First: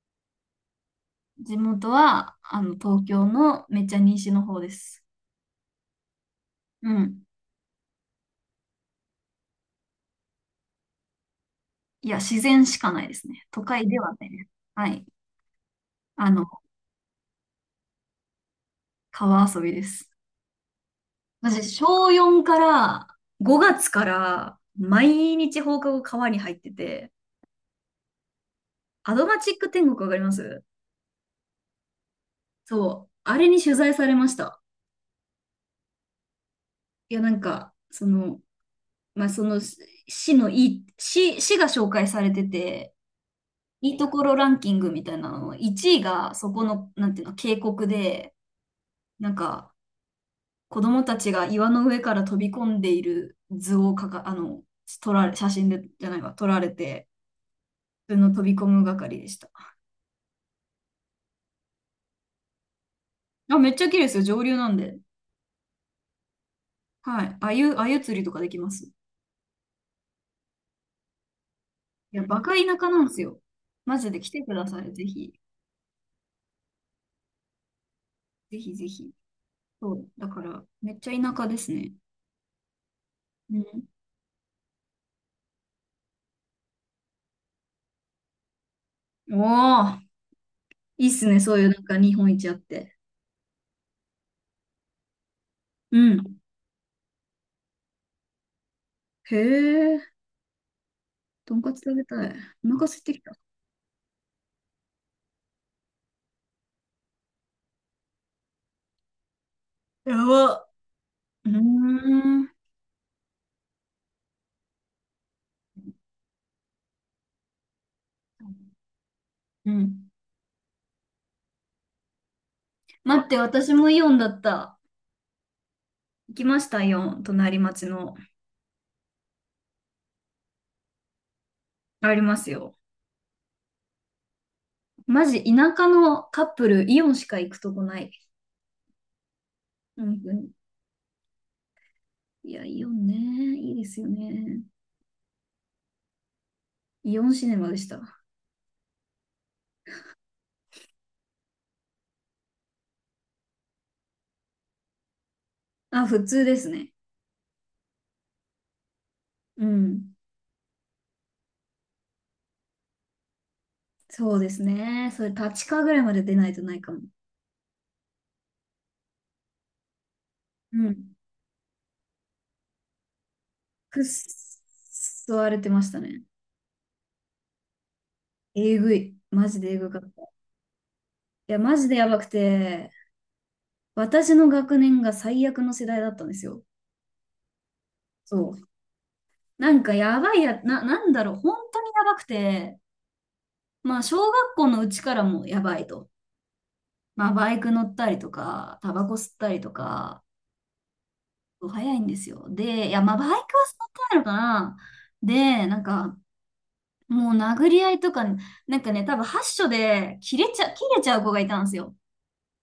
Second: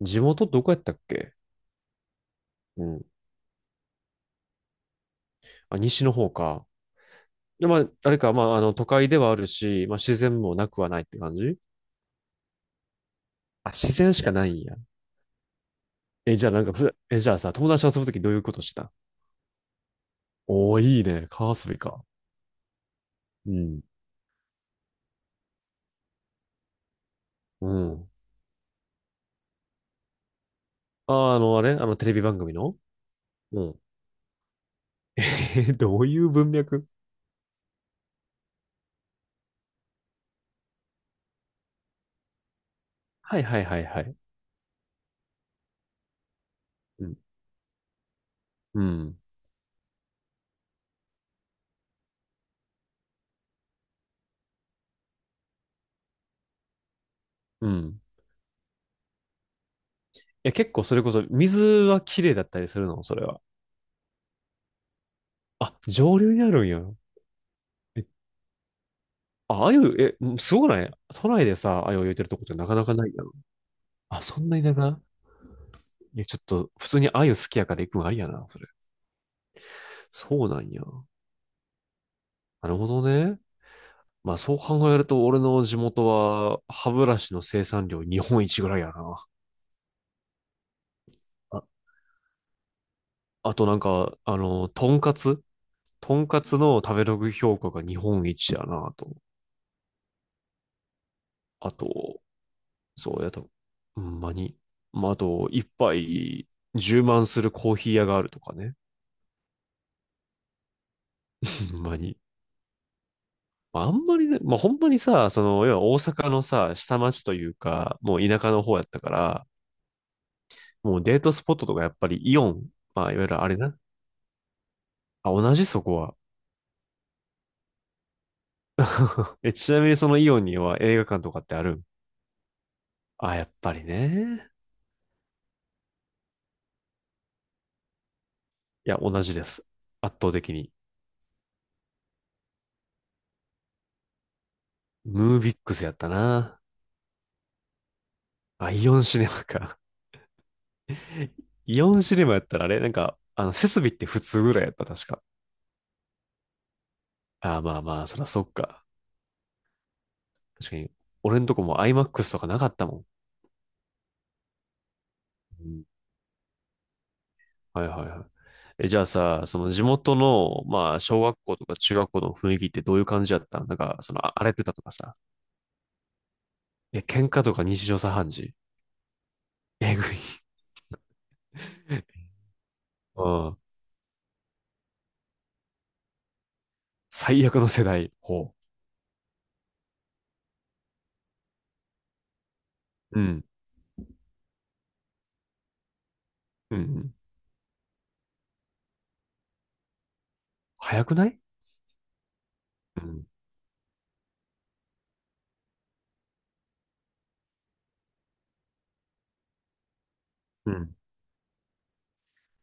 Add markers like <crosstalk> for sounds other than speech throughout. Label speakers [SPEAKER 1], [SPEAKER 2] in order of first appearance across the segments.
[SPEAKER 1] 地元どこやったっけ？
[SPEAKER 2] 地元は、
[SPEAKER 1] う
[SPEAKER 2] 東
[SPEAKER 1] ん。
[SPEAKER 2] 京のめっちゃ西の方です。
[SPEAKER 1] あ、西の方か。
[SPEAKER 2] うん。
[SPEAKER 1] で、まあ、あれか、まあ、都会ではあるし、まあ、自然もなくはないって感じ？
[SPEAKER 2] いや、自然しかないですね。都
[SPEAKER 1] あ、
[SPEAKER 2] 会
[SPEAKER 1] 自
[SPEAKER 2] で
[SPEAKER 1] 然
[SPEAKER 2] は
[SPEAKER 1] しかな
[SPEAKER 2] ね。
[SPEAKER 1] いんや。
[SPEAKER 2] はい。あ
[SPEAKER 1] え、
[SPEAKER 2] の、
[SPEAKER 1] じゃあなんかふ、え、じゃあさ、友達と遊ぶときどういうことした？
[SPEAKER 2] 川遊びです。
[SPEAKER 1] おー、いいね。川
[SPEAKER 2] 私、
[SPEAKER 1] 遊びか。
[SPEAKER 2] 小4から、
[SPEAKER 1] う
[SPEAKER 2] 5
[SPEAKER 1] ん。
[SPEAKER 2] 月から、毎日放課後川に入ってて、
[SPEAKER 1] うん。
[SPEAKER 2] アドマチック天国わかります？
[SPEAKER 1] あ、あれテレビ番組の？
[SPEAKER 2] そう。あれに
[SPEAKER 1] う
[SPEAKER 2] 取
[SPEAKER 1] ん。
[SPEAKER 2] 材されました。
[SPEAKER 1] <laughs> え、どういう文脈？
[SPEAKER 2] いや、なんか、その、まあ、その、し市のいい、市、市が紹介されてて、
[SPEAKER 1] はいはいはい
[SPEAKER 2] いい
[SPEAKER 1] は
[SPEAKER 2] と
[SPEAKER 1] い。
[SPEAKER 2] ころランキングみたいなのの1位がそこの、
[SPEAKER 1] う
[SPEAKER 2] なん
[SPEAKER 1] ん。
[SPEAKER 2] ていうの、渓谷で、
[SPEAKER 1] うん。
[SPEAKER 2] なんか、子供たちが岩の上から飛び込んでいる図をかか、あの、撮られ、写真で、じゃないわ、撮られて、
[SPEAKER 1] うん。
[SPEAKER 2] 普通の飛び込む係でした。
[SPEAKER 1] いや、結構それこそ、水は綺麗だったりするの、それは？
[SPEAKER 2] あ、めっちゃ綺麗ですよ、上流なんで。
[SPEAKER 1] あ、上流にあるんや。
[SPEAKER 2] はい。あゆ釣りとかできます。
[SPEAKER 1] あ、あゆ。え、すごくない？都内でさ、あゆを焼い
[SPEAKER 2] いや、
[SPEAKER 1] てると
[SPEAKER 2] バ
[SPEAKER 1] こっ
[SPEAKER 2] カ
[SPEAKER 1] て
[SPEAKER 2] 田
[SPEAKER 1] なかな
[SPEAKER 2] 舎
[SPEAKER 1] か
[SPEAKER 2] な
[SPEAKER 1] な
[SPEAKER 2] んで
[SPEAKER 1] い
[SPEAKER 2] す
[SPEAKER 1] やん。
[SPEAKER 2] よ。マジで
[SPEAKER 1] あ、
[SPEAKER 2] 来
[SPEAKER 1] そ
[SPEAKER 2] て
[SPEAKER 1] ん
[SPEAKER 2] く
[SPEAKER 1] な
[SPEAKER 2] だ
[SPEAKER 1] 田
[SPEAKER 2] さい、
[SPEAKER 1] 舎？
[SPEAKER 2] ぜひ。
[SPEAKER 1] いや、ちょっと、普通にあゆ好きやから行くのありやな、
[SPEAKER 2] ぜ
[SPEAKER 1] それ。
[SPEAKER 2] ひぜひ。そう、だか
[SPEAKER 1] そうな
[SPEAKER 2] ら、
[SPEAKER 1] んや。
[SPEAKER 2] めっちゃ田舎ですね。
[SPEAKER 1] なるほどね。
[SPEAKER 2] うん。
[SPEAKER 1] まあ、そう考えると、俺の地元は、歯ブラシの生産量日本一ぐらいやな。
[SPEAKER 2] おー、いいっすね、そう
[SPEAKER 1] あ、
[SPEAKER 2] いうなんか日本一あって。
[SPEAKER 1] あとなんか、
[SPEAKER 2] う
[SPEAKER 1] とん
[SPEAKER 2] ん。
[SPEAKER 1] かつの食べログ評価が日本一やなと。
[SPEAKER 2] へえ、とんか
[SPEAKER 1] あ
[SPEAKER 2] つ食べた
[SPEAKER 1] と、
[SPEAKER 2] い。お腹空いて
[SPEAKER 1] そ
[SPEAKER 2] き
[SPEAKER 1] うや
[SPEAKER 2] た。
[SPEAKER 1] と、ほんまに。まあ、あと、一杯い充満するコーヒー屋があるとかね。
[SPEAKER 2] やば。うー
[SPEAKER 1] ほんまに。
[SPEAKER 2] ん。
[SPEAKER 1] まああんまりね、まあ本当にさ、その、要は大阪のさ、下町というか、もう田舎の方やったから、
[SPEAKER 2] うん。
[SPEAKER 1] もうデートスポットとかやっぱりイオン、まあいわ
[SPEAKER 2] 待っ
[SPEAKER 1] ゆ
[SPEAKER 2] て、
[SPEAKER 1] るあれ
[SPEAKER 2] 私
[SPEAKER 1] な。
[SPEAKER 2] もイオンだった。
[SPEAKER 1] あ、同じそこは。
[SPEAKER 2] 行きました、イオン。隣町の。
[SPEAKER 1] え、ちなみにそのイオンには映画館とかってあるん？
[SPEAKER 2] ありますよ。
[SPEAKER 1] あ、やっぱりね。
[SPEAKER 2] マジ、舎のカップル、イオンしか行くとこない。
[SPEAKER 1] いや、同じです。圧
[SPEAKER 2] 本当
[SPEAKER 1] 倒
[SPEAKER 2] に。
[SPEAKER 1] 的に。
[SPEAKER 2] いや、イオンね。いいですよね。
[SPEAKER 1] ムービックスやったな。
[SPEAKER 2] イオンシネマでした。
[SPEAKER 1] あ、イオンシネマか。<laughs> イオンシネマやったらあれなんか、設備って普通ぐらいやった、確か。
[SPEAKER 2] あ、普通ですね。
[SPEAKER 1] あ、まあまあ、そらそっか。
[SPEAKER 2] うん。
[SPEAKER 1] 確かに、俺んとこも IMAX とかなかったもん。
[SPEAKER 2] そうですね。それ、
[SPEAKER 1] う
[SPEAKER 2] 立川
[SPEAKER 1] ん。
[SPEAKER 2] ぐらいまで出ないとないかも。
[SPEAKER 1] はいはいはい。え、じゃあさ、その地元の、
[SPEAKER 2] う
[SPEAKER 1] まあ、
[SPEAKER 2] ん。
[SPEAKER 1] 小学校とか中学校の雰囲気ってどういう感じだった？なんか、
[SPEAKER 2] くっ
[SPEAKER 1] その、荒れてたとかさ。
[SPEAKER 2] そ荒れてましたね。
[SPEAKER 1] え、喧嘩とか日常茶飯事？
[SPEAKER 2] えぐい。マジでえぐ
[SPEAKER 1] え
[SPEAKER 2] かっ
[SPEAKER 1] ぐい。
[SPEAKER 2] た。いや、マジでやばく
[SPEAKER 1] <laughs>
[SPEAKER 2] て、
[SPEAKER 1] うん。
[SPEAKER 2] 私の学年が最悪の世代だったんですよ。
[SPEAKER 1] 最悪の世代。
[SPEAKER 2] そ
[SPEAKER 1] ほ
[SPEAKER 2] う。なんかやばいや、な、なんだろう、本当にやばくて、
[SPEAKER 1] う。うん。
[SPEAKER 2] まあ小学校のうちからもやばいと。
[SPEAKER 1] うん。うん。
[SPEAKER 2] まあバイク乗ったりとか、タバコ吸ったりとか、
[SPEAKER 1] 早くない？
[SPEAKER 2] 早いんですよ。で、い
[SPEAKER 1] う
[SPEAKER 2] や、まあバ
[SPEAKER 1] ん。
[SPEAKER 2] イクは吸ってないのかな。で、なんか、もう殴り合いとか、なんかね、多分発所で
[SPEAKER 1] う
[SPEAKER 2] 切
[SPEAKER 1] ん。
[SPEAKER 2] れちゃう子がいたんですよ。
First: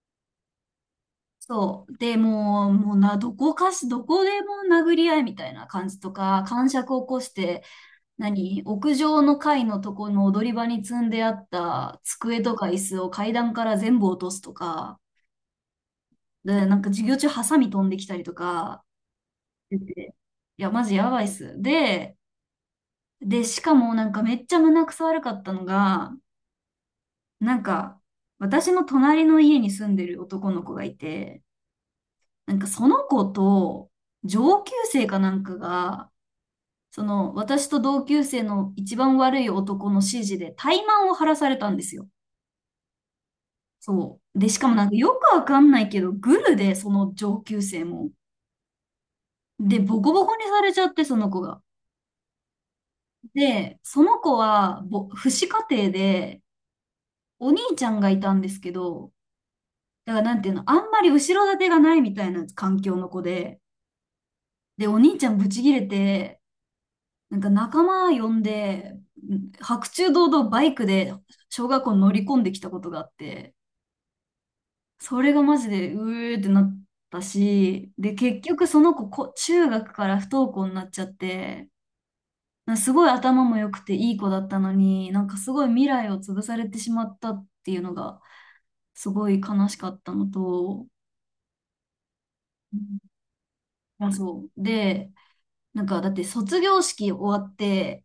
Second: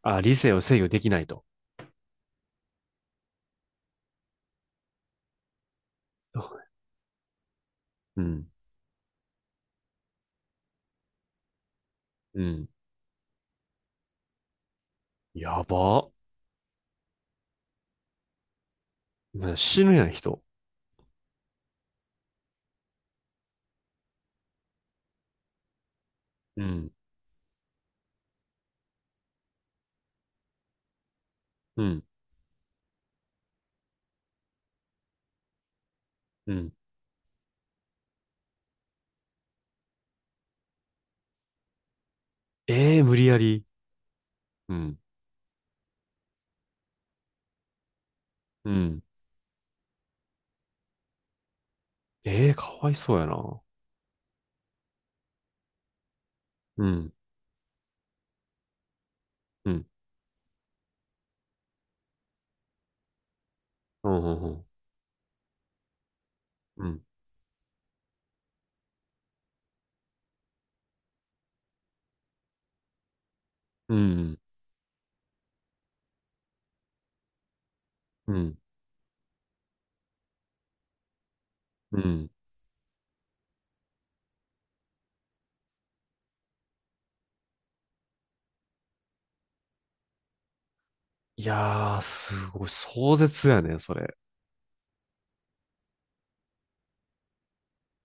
[SPEAKER 1] あ、理性を制御できないと。
[SPEAKER 2] そう。で、もう、もうな、どこかし、どこでも殴り合いみたいな感じとか、癇
[SPEAKER 1] <laughs>
[SPEAKER 2] 癪を起こして、
[SPEAKER 1] うん。
[SPEAKER 2] 何屋上の階のとこの踊り場に積んであった机
[SPEAKER 1] う
[SPEAKER 2] とか
[SPEAKER 1] ん。
[SPEAKER 2] 椅子を階段から全部落とすとか、
[SPEAKER 1] やば。
[SPEAKER 2] で、なんか授業中ハサミ飛んできたりとか
[SPEAKER 1] ね、
[SPEAKER 2] し
[SPEAKER 1] 死
[SPEAKER 2] て
[SPEAKER 1] ぬやん、
[SPEAKER 2] て、
[SPEAKER 1] 人。
[SPEAKER 2] いや、マジやばいっす。で、しかもなんかめっちゃ胸くそ悪かったのが、
[SPEAKER 1] うん。
[SPEAKER 2] なんか私の隣の家に住んでる男の子がいて、
[SPEAKER 1] うん。
[SPEAKER 2] なんかその子と上級生かなんかが、
[SPEAKER 1] うん。
[SPEAKER 2] その私と同級生の一番悪い男の指示で怠慢を晴らされたんですよ。
[SPEAKER 1] ええ、無理やり？
[SPEAKER 2] そう。で、しか
[SPEAKER 1] う
[SPEAKER 2] もなんか
[SPEAKER 1] ん。
[SPEAKER 2] よくわかんないけど、グルで、その上級生も。
[SPEAKER 1] うん。
[SPEAKER 2] で、ボコボコにされちゃって、その子が。
[SPEAKER 1] ええ、かわいそうやな。
[SPEAKER 2] で、その子は、父子家庭で、
[SPEAKER 1] うん。
[SPEAKER 2] お兄ちゃんがいたんですけど、
[SPEAKER 1] うん。
[SPEAKER 2] だからなんていうの、あんまり後ろ盾がないみたいな環境の子で、
[SPEAKER 1] うん。うん。
[SPEAKER 2] で、お兄ちゃんブチギレて、
[SPEAKER 1] うん。
[SPEAKER 2] なんか仲間呼んで、白昼堂々バイクで小学校に乗り込んできたことがあって、
[SPEAKER 1] うん、
[SPEAKER 2] それがマジで、うーってなったし、で、
[SPEAKER 1] う
[SPEAKER 2] 結
[SPEAKER 1] ん、
[SPEAKER 2] 局その子、中学から不登校になっちゃって、
[SPEAKER 1] うん。
[SPEAKER 2] なんかすごい頭も良くていい子だったのに、なんかすごい未来を潰されてしまったっていうのが、すごい悲しかったのと、
[SPEAKER 1] いやー、すごい、
[SPEAKER 2] うん。
[SPEAKER 1] 壮絶やね、そ
[SPEAKER 2] あ、
[SPEAKER 1] れ。
[SPEAKER 2] そう。で、なんかだって卒業式終わって、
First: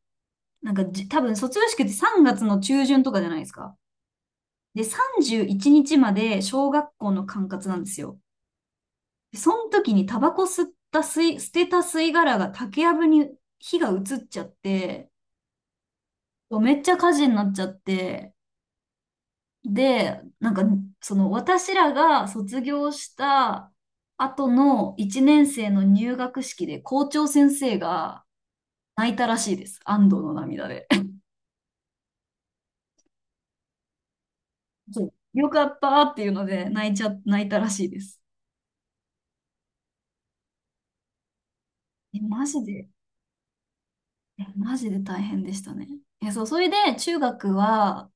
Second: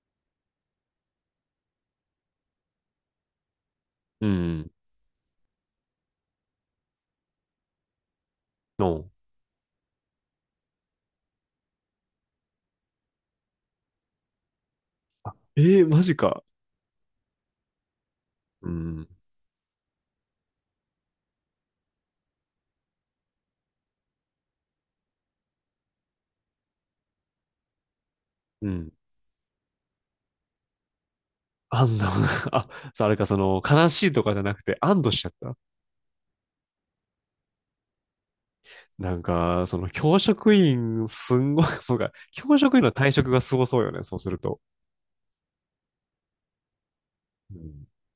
[SPEAKER 2] なんかじ、多分卒業式って3月の中旬とかじゃないですか。
[SPEAKER 1] うん。
[SPEAKER 2] で、31日まで小学校の管轄なんですよ。
[SPEAKER 1] の、
[SPEAKER 2] その時にタバコ吸った吸い、捨てた吸い殻が竹やぶに火が移っちゃって、
[SPEAKER 1] えー、マジか。
[SPEAKER 2] めっちゃ火事になっちゃって、
[SPEAKER 1] うん、
[SPEAKER 2] で、なんか、その私らが卒業した後の1年生の入学式で校長先生が
[SPEAKER 1] うん。
[SPEAKER 2] 泣いたらしいです。安堵の涙で。
[SPEAKER 1] 安堵？ <laughs> あ、そう、あれか、その、悲しいとかじゃなくて、
[SPEAKER 2] <laughs>
[SPEAKER 1] 安
[SPEAKER 2] そ
[SPEAKER 1] 堵
[SPEAKER 2] う
[SPEAKER 1] しちゃっ
[SPEAKER 2] よ
[SPEAKER 1] た。
[SPEAKER 2] かったっていうので泣いたらしいです。
[SPEAKER 1] なんか、その、教職員、すんごい、<laughs>
[SPEAKER 2] え、マ
[SPEAKER 1] 教
[SPEAKER 2] ジ
[SPEAKER 1] 職員
[SPEAKER 2] で、
[SPEAKER 1] の退職がすごそうよね、そうする
[SPEAKER 2] え、
[SPEAKER 1] と。
[SPEAKER 2] マジで大変でしたね。え、そう、それで中学
[SPEAKER 1] うん。
[SPEAKER 2] は、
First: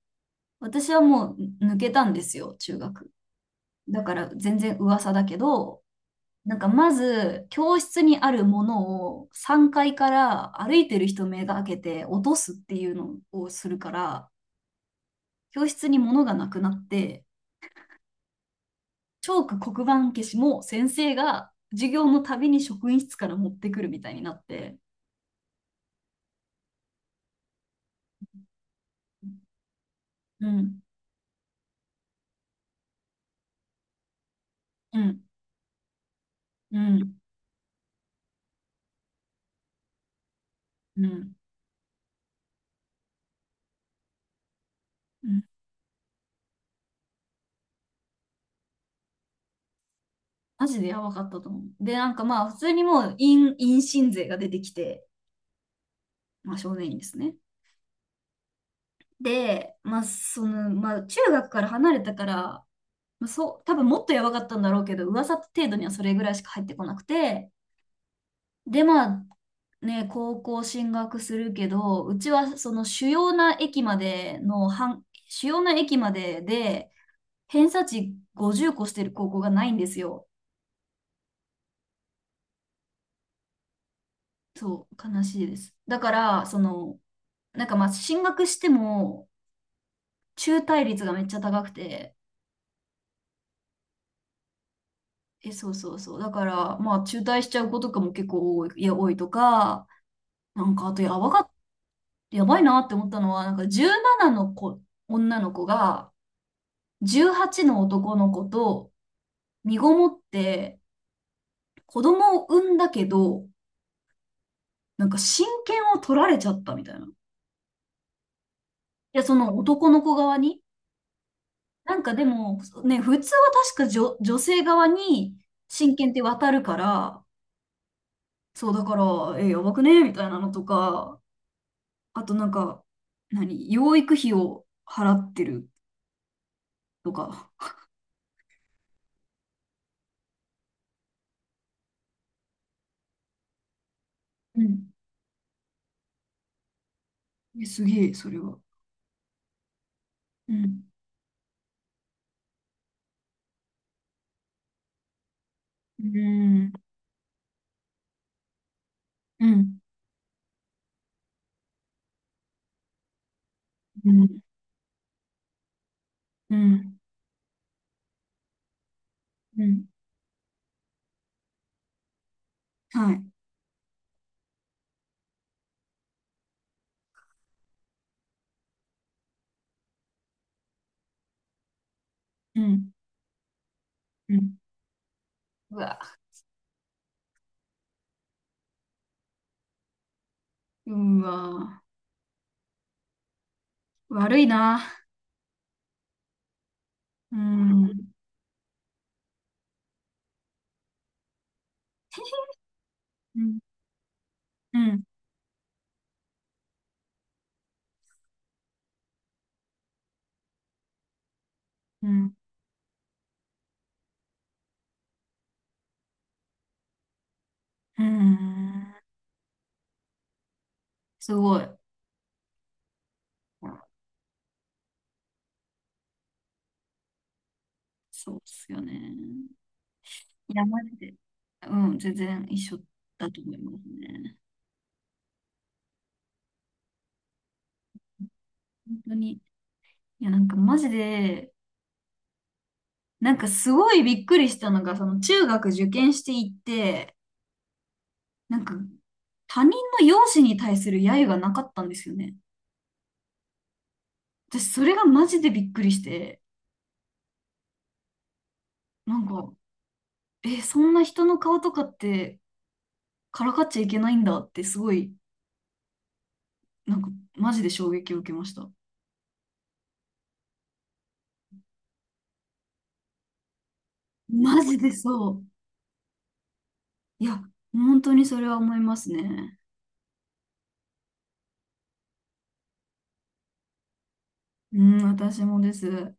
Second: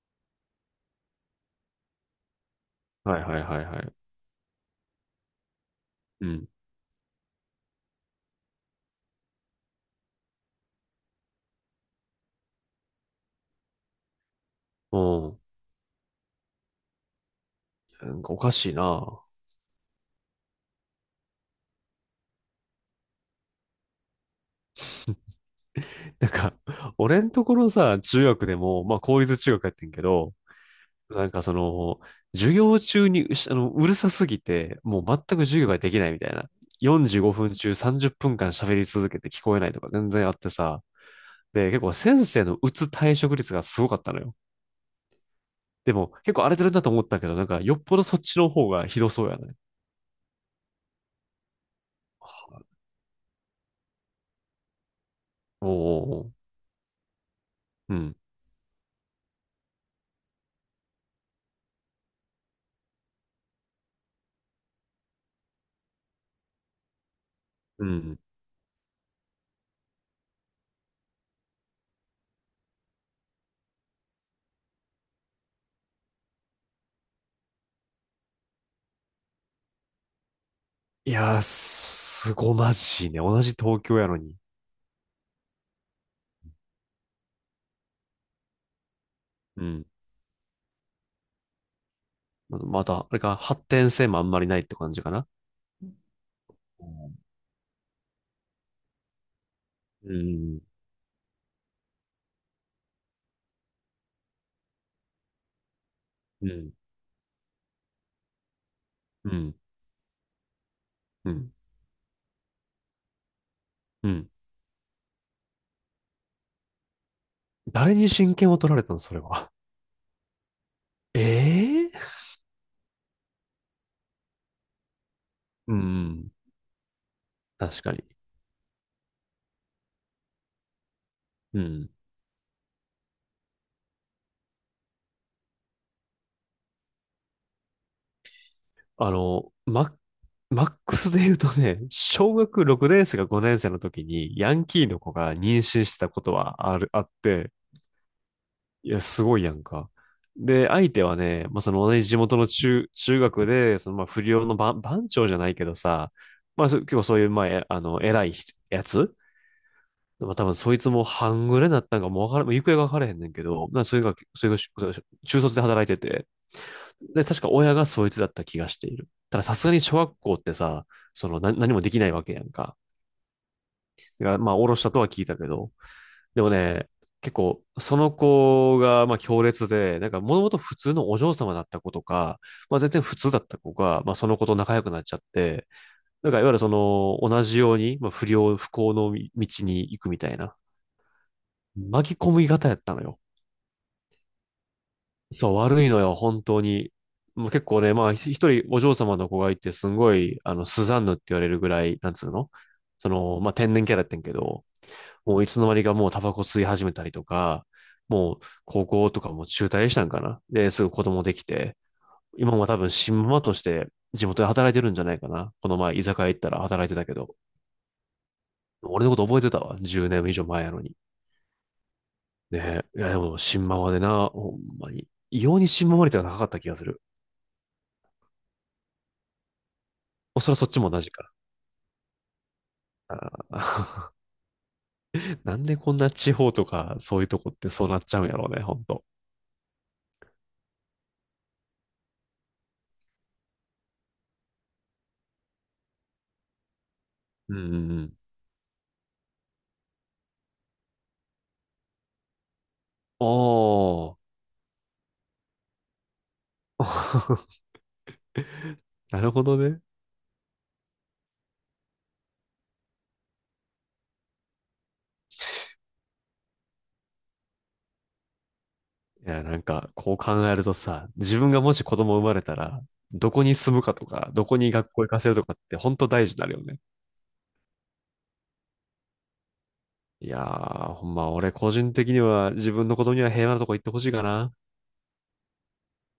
[SPEAKER 2] 私はもう抜けたんですよ、中学。
[SPEAKER 1] はいはいはいはい。
[SPEAKER 2] だから全然噂だけど、
[SPEAKER 1] うん。
[SPEAKER 2] なんかまず教室にあるものを3階から歩いてる人目が開けて落とすっていうのをするから、
[SPEAKER 1] うん。
[SPEAKER 2] 教室に物がなくなって、
[SPEAKER 1] なんかおかしいな。
[SPEAKER 2] チョーク黒板消しも先生が授業のたびに職員室から持ってくるみたいになって、
[SPEAKER 1] なんか、俺んところさ、中学でも、まあ、公
[SPEAKER 2] うん、
[SPEAKER 1] 立中学やってんけど、
[SPEAKER 2] うん、
[SPEAKER 1] なんかその、授業中にうしあの、うるさすぎて、
[SPEAKER 2] う
[SPEAKER 1] もう全
[SPEAKER 2] ん、
[SPEAKER 1] く授業ができないみたいな。45分中30分間喋り続けて聞こえないとか全然あってさ。
[SPEAKER 2] うん、
[SPEAKER 1] で、結構先生の退職率がすごかったのよ。
[SPEAKER 2] うん。
[SPEAKER 1] でも結構荒れてるんだと思ったけど、なんかよっぽどそっちの方がひどそうやね。
[SPEAKER 2] マジでやばかったと思う。で、なんかまあ、普通にもう、陰親税が出てきて、
[SPEAKER 1] おうう
[SPEAKER 2] まあ、少年院ですね。
[SPEAKER 1] うん。
[SPEAKER 2] で、中学から離れたから、まあ、そう、多分もっとやばかったんだろうけど、噂程度にはそれぐらいしか入ってこなくて、
[SPEAKER 1] うん。
[SPEAKER 2] で、まあ、ね、高校進学するけど、うちはその主要な駅までの、半主要な駅までで、偏差値50個してる高校がないんですよ。
[SPEAKER 1] いやー、すごまじいね。同じ東京やのに。
[SPEAKER 2] そう、悲しいです。だから、その、なんかまあ、進学しても、
[SPEAKER 1] うん。
[SPEAKER 2] 中退率がめっちゃ高くて、
[SPEAKER 1] また、あれか、発展性もあんまりないって感じかな。
[SPEAKER 2] え、そうそうそう。だから、
[SPEAKER 1] う
[SPEAKER 2] まあ、
[SPEAKER 1] ん。
[SPEAKER 2] 中退しちゃう子とかも結構多いとか、
[SPEAKER 1] うん。
[SPEAKER 2] なんか、あと、やばいなって思ったのは、なんか、17の子、女の子が、
[SPEAKER 1] うん。
[SPEAKER 2] 18の男の子と、
[SPEAKER 1] うん。
[SPEAKER 2] 身ごもって、
[SPEAKER 1] うん。
[SPEAKER 2] 子供を産んだけど、
[SPEAKER 1] うん。
[SPEAKER 2] なんか、親権を取られちゃったみたいな。
[SPEAKER 1] 誰に親権を取られたの、そ
[SPEAKER 2] い
[SPEAKER 1] れ
[SPEAKER 2] や、そ
[SPEAKER 1] は？
[SPEAKER 2] の男の子側に。
[SPEAKER 1] え
[SPEAKER 2] なん
[SPEAKER 1] え。
[SPEAKER 2] か、でも、ね、普通は確か女性側に、
[SPEAKER 1] うんう
[SPEAKER 2] 親権って
[SPEAKER 1] ん、
[SPEAKER 2] 渡るから、
[SPEAKER 1] 確かに。
[SPEAKER 2] そう、だから、え、やばくねみたいなのとか、
[SPEAKER 1] うん。
[SPEAKER 2] あとなんか、何、養育費を払ってるとか。
[SPEAKER 1] あの、マ、マックスで言うとね、小学6年生か5年生の時にヤ
[SPEAKER 2] う
[SPEAKER 1] ンキ
[SPEAKER 2] ん。
[SPEAKER 1] ーの子が妊娠してたことはあって、
[SPEAKER 2] え、すげえ、それは。
[SPEAKER 1] いや、すごいやんか。
[SPEAKER 2] う
[SPEAKER 1] で、
[SPEAKER 2] ん。
[SPEAKER 1] 相手はね、まあ、その同じ地元の中学で、そのまあ不良の番長じゃないけど
[SPEAKER 2] う
[SPEAKER 1] さ、まあ、
[SPEAKER 2] ん。
[SPEAKER 1] 結構そういう、まあ、えあの、偉い人やつ。
[SPEAKER 2] うん。
[SPEAKER 1] まあ多分そいつも半グレになったんかもうわからん、もう行方がわからへんねんけど、
[SPEAKER 2] うん。
[SPEAKER 1] それが中卒で働いてて、
[SPEAKER 2] うん。
[SPEAKER 1] で、確か親がそいつだった気がしている。たださ
[SPEAKER 2] う
[SPEAKER 1] すがに
[SPEAKER 2] ん。
[SPEAKER 1] 小学校ってさ、その何もできないわけやんか。
[SPEAKER 2] はい。
[SPEAKER 1] だからまあ、おろしたとは聞いたけど、でもね、結構、その子が、まあ、強烈で、なんか、もともと普通のお嬢様だった子とか、
[SPEAKER 2] う
[SPEAKER 1] まあ、
[SPEAKER 2] ん。
[SPEAKER 1] 全然普通だった子が、まあ、そ
[SPEAKER 2] う
[SPEAKER 1] の子と
[SPEAKER 2] ん。
[SPEAKER 1] 仲良くなっちゃって、
[SPEAKER 2] うわ。
[SPEAKER 1] なんか、いわゆるその、同じように、まあ、不幸の道に行くみたいな。
[SPEAKER 2] うわ。
[SPEAKER 1] 巻き込み型やったのよ。
[SPEAKER 2] 悪いな。
[SPEAKER 1] そう、悪いのよ、本当に。
[SPEAKER 2] う
[SPEAKER 1] もう結構ね、ま
[SPEAKER 2] ん。
[SPEAKER 1] あ、一人お嬢様の子がいて、すごい、スザンヌって言われるぐらい、なんつうのそ
[SPEAKER 2] う
[SPEAKER 1] の、まあ、
[SPEAKER 2] ん。
[SPEAKER 1] 天然キャラやってんけど、
[SPEAKER 2] うん。
[SPEAKER 1] もういつの間にかもうタバコ吸い始めたりとか、もう高校とかも中退したんかな。で、すぐ子供できて、
[SPEAKER 2] うん。
[SPEAKER 1] 今も多分新ママとして地元で働いてるんじゃないかな。この前、居酒屋行ったら働いてたけど、
[SPEAKER 2] うん。
[SPEAKER 1] 俺のこと覚えてたわ。10年以上前やのに。
[SPEAKER 2] すごい。
[SPEAKER 1] ねえ。いや、でも、新ママでな、ほんまに。異様に新ママ率が高かった気がする。
[SPEAKER 2] そうっすよね。
[SPEAKER 1] おそ
[SPEAKER 2] い
[SPEAKER 1] らく
[SPEAKER 2] や、
[SPEAKER 1] そっち
[SPEAKER 2] マ
[SPEAKER 1] も
[SPEAKER 2] ジ
[SPEAKER 1] 同じ
[SPEAKER 2] で。
[SPEAKER 1] か
[SPEAKER 2] うん、全然一緒だ
[SPEAKER 1] ら
[SPEAKER 2] と思います
[SPEAKER 1] な。
[SPEAKER 2] ね。
[SPEAKER 1] <laughs> なんでこんな地方とか、そういうとこってそうなっちゃうんやろうね、ほん
[SPEAKER 2] 本
[SPEAKER 1] と。
[SPEAKER 2] 当に。いや、なんかマジで、なんかすごいびっくりしたのが、その中学受験していって、
[SPEAKER 1] うんうんうん。
[SPEAKER 2] なんか他人の容姿に対する揶揄がなかったんですよね。
[SPEAKER 1] おー。
[SPEAKER 2] 私それがマジでびっくりして、
[SPEAKER 1] <laughs>
[SPEAKER 2] な
[SPEAKER 1] な
[SPEAKER 2] ん
[SPEAKER 1] るほ
[SPEAKER 2] か、
[SPEAKER 1] どね。
[SPEAKER 2] え、そんな人の顔とかってからかっちゃいけないんだってすごい、なんかマジで衝撃を受けました。
[SPEAKER 1] いや、なんか、こう考えるとさ、自分がもし子供生まれたら、どこに住むかとか、どこ
[SPEAKER 2] マ
[SPEAKER 1] に
[SPEAKER 2] ジで
[SPEAKER 1] 学校行かせ
[SPEAKER 2] そ
[SPEAKER 1] る
[SPEAKER 2] う。
[SPEAKER 1] とかって、ほんと大事になるよね。
[SPEAKER 2] いや、本当にそれは思いますね。
[SPEAKER 1] いやー、ほんま、俺個人的には自分の子供には平和なとこ行ってほしいかな。
[SPEAKER 2] うん、私もです。